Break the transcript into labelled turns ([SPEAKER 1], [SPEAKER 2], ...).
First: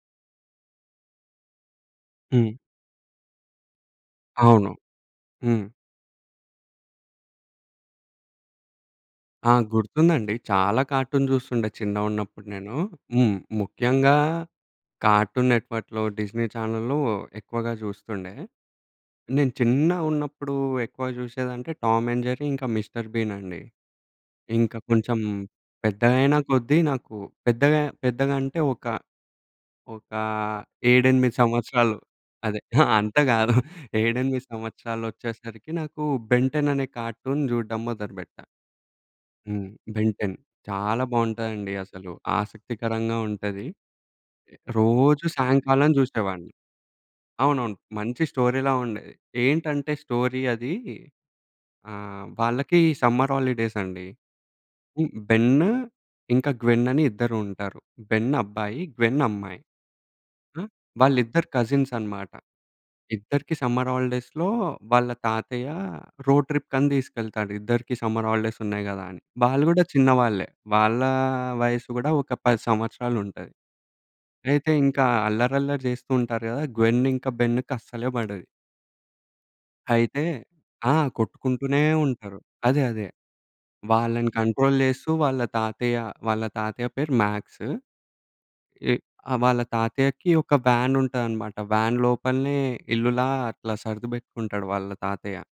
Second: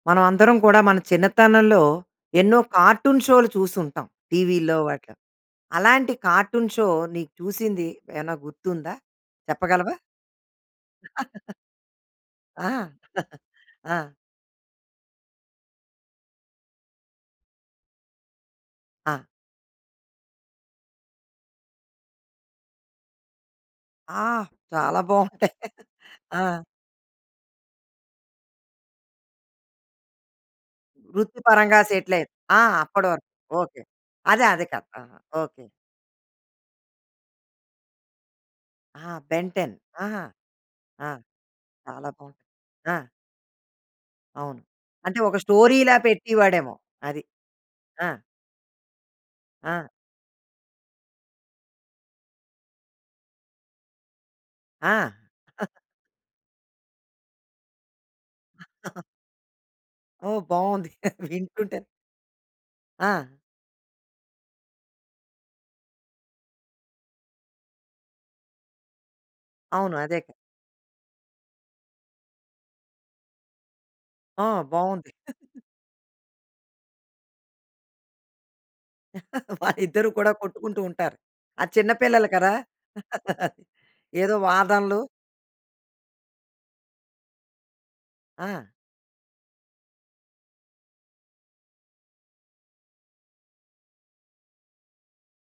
[SPEAKER 1] మనం అందరం కూడా మన చిన్నతనంలో
[SPEAKER 2] హ్మ్.
[SPEAKER 1] ఎన్నో కార్టూన్ షోలు చూసి ఉంటాం.
[SPEAKER 2] అవును.
[SPEAKER 1] టీవీ‌లో వాటిలో
[SPEAKER 2] హ్మ్.
[SPEAKER 1] అలాంటి కార్టూన్ షో నీకు చూసింది ఏమైనా గుర్తుందా?
[SPEAKER 2] ఆ!
[SPEAKER 1] చెప్పగలవా?
[SPEAKER 2] గుర్తుందండి. చాలా కార్టూన్ చూస్తుండే చిన్నగున్నప్పుడు నేను.
[SPEAKER 1] ఆ!
[SPEAKER 2] హ్మ్.
[SPEAKER 1] ఆ!
[SPEAKER 2] ముఖ్యంగా కార్టూన్ నెట్ వర్క్‌లో డిస్ని ఛానల్‌లు ఎక్కువగా చూస్తుండే.
[SPEAKER 1] ఆ!
[SPEAKER 2] నేను చిన్నగున్నప్పుడు ఎక్కువ చూసేది అంటే టామ్ అండ్ జెర్రీ ఇంకా మిస్టర్ బీన్ అండి.
[SPEAKER 1] ఆ!
[SPEAKER 2] ఇంకా
[SPEAKER 1] చాలా
[SPEAKER 2] కొంచెం
[SPEAKER 1] బావుంటాయి.
[SPEAKER 2] పెద్దగైన
[SPEAKER 1] ఆ!
[SPEAKER 2] కొద్దీ నాకు పెద్దగా పెద్దగా అంటే ఒక ఒక 7, 8
[SPEAKER 1] వృత్తి పరంగా
[SPEAKER 2] సంవత్సరాలు
[SPEAKER 1] సెటిల్ అయింది.
[SPEAKER 2] అదే.
[SPEAKER 1] ఆ!
[SPEAKER 2] ఆహ!
[SPEAKER 1] అప్పటి
[SPEAKER 2] అంత
[SPEAKER 1] వరకు
[SPEAKER 2] కాదు
[SPEAKER 1] ఓకే.
[SPEAKER 2] 7, 8
[SPEAKER 1] అదే అదే కాదు ఆహా! ఓకే.
[SPEAKER 2] సంవత్సరాలోచ్చేసరికి, నాకు బెన్ టెన్ అనే కార్టూన్ చూడడం మొదలు పెట్టా.
[SPEAKER 1] ఆహా! బెన్
[SPEAKER 2] హ్మ్.
[SPEAKER 1] టెన్.
[SPEAKER 2] బెన్
[SPEAKER 1] ఆహా!
[SPEAKER 2] టెన్ చాలా
[SPEAKER 1] ఆ!
[SPEAKER 2] బావుంటదండి.
[SPEAKER 1] చాలా
[SPEAKER 2] అసలు
[SPEAKER 1] బావుంటుంది. ఆ!
[SPEAKER 2] ఆసక్తికరంగా ఉంటది.
[SPEAKER 1] అవును. అంటే
[SPEAKER 2] రోజు
[SPEAKER 1] ఒక
[SPEAKER 2] సాయంకాలం
[SPEAKER 1] స్టోరీలా
[SPEAKER 2] చూసేవాడిని.
[SPEAKER 1] పెట్టేవాడేమో. అది.
[SPEAKER 2] అవునవును.
[SPEAKER 1] ఆ!
[SPEAKER 2] మంచి స్టోరీ‌లా ఉండేది.
[SPEAKER 1] ఆ!
[SPEAKER 2] ఏంటంటే స్టోరీ అది. ఆహ్, వాళ్ళకి సమ్మర్ హాలిడేస్ అండి.
[SPEAKER 1] ఆ!
[SPEAKER 2] బెన్ ఇంకా గ్వెన్ అని ఇద్దరు ఉంటారు. బెన్ అబ్బాయి, గ్వెన్ అమ్మాయి.
[SPEAKER 1] ఓహ్!
[SPEAKER 2] ఆ!
[SPEAKER 1] బావుంది
[SPEAKER 2] వాళ్ళిద్దరు
[SPEAKER 1] వింటుంటే.
[SPEAKER 2] కజిన్స్ అన్నమాట.
[SPEAKER 1] ఆ!
[SPEAKER 2] ఇద్దరికీ సమ్మర్ హాలిడేస్‌లో వాళ్ళ తాతయ్య రోడ్ ట్రిప్ కని తీసుకెళ్తాడు. ఇద్దరికీ సమ్మర్ హాలిడేస్ ఉన్నాయి కదా! అని వాళ్ళు కూడా
[SPEAKER 1] అవును. అదే కదా!
[SPEAKER 2] చిన్నవాళ్ళే. వాళ్ళ వయసు కూడా ఒక 10 సంవత్సరాలు ఉంటది.
[SPEAKER 1] ఆ!
[SPEAKER 2] అయితే ఇంకా
[SPEAKER 1] బాగుంది.
[SPEAKER 2] అల్లరి అల్లరి చేస్తూ ఉంటారు కదా! గ్వెన్ ఇంకా బెన్ కసలే పడది.
[SPEAKER 1] వాళ్ళు ఇద్దరు
[SPEAKER 2] అయితే
[SPEAKER 1] కూడా కొట్టుకుంటూ
[SPEAKER 2] ఆ!
[SPEAKER 1] ఉంటారు. ఆ!
[SPEAKER 2] కొట్టుకుంటూనే
[SPEAKER 1] చిన్న పిల్లలు
[SPEAKER 2] ఉంటారు.
[SPEAKER 1] కదా!
[SPEAKER 2] అదే. అదే. వాళ్ళని
[SPEAKER 1] ఏదో
[SPEAKER 2] కంట్రోల్
[SPEAKER 1] వాదనలు.
[SPEAKER 2] చేస్తూ వాళ్ళ తాతయ్య, వాళ్ళ తాతయ్య పేరు మాక్స్.
[SPEAKER 1] ఆ!
[SPEAKER 2] ఎ ఆ! వాళ్ళ తాతయ్యకి ఒక వ్యాన్ ఉంటదనమాట. వ్యాన్ లోపలనే ఇల్లులా అట్లా సర్ది పెట్టుకుంటాడు వాళ్ళ తాతయ్య.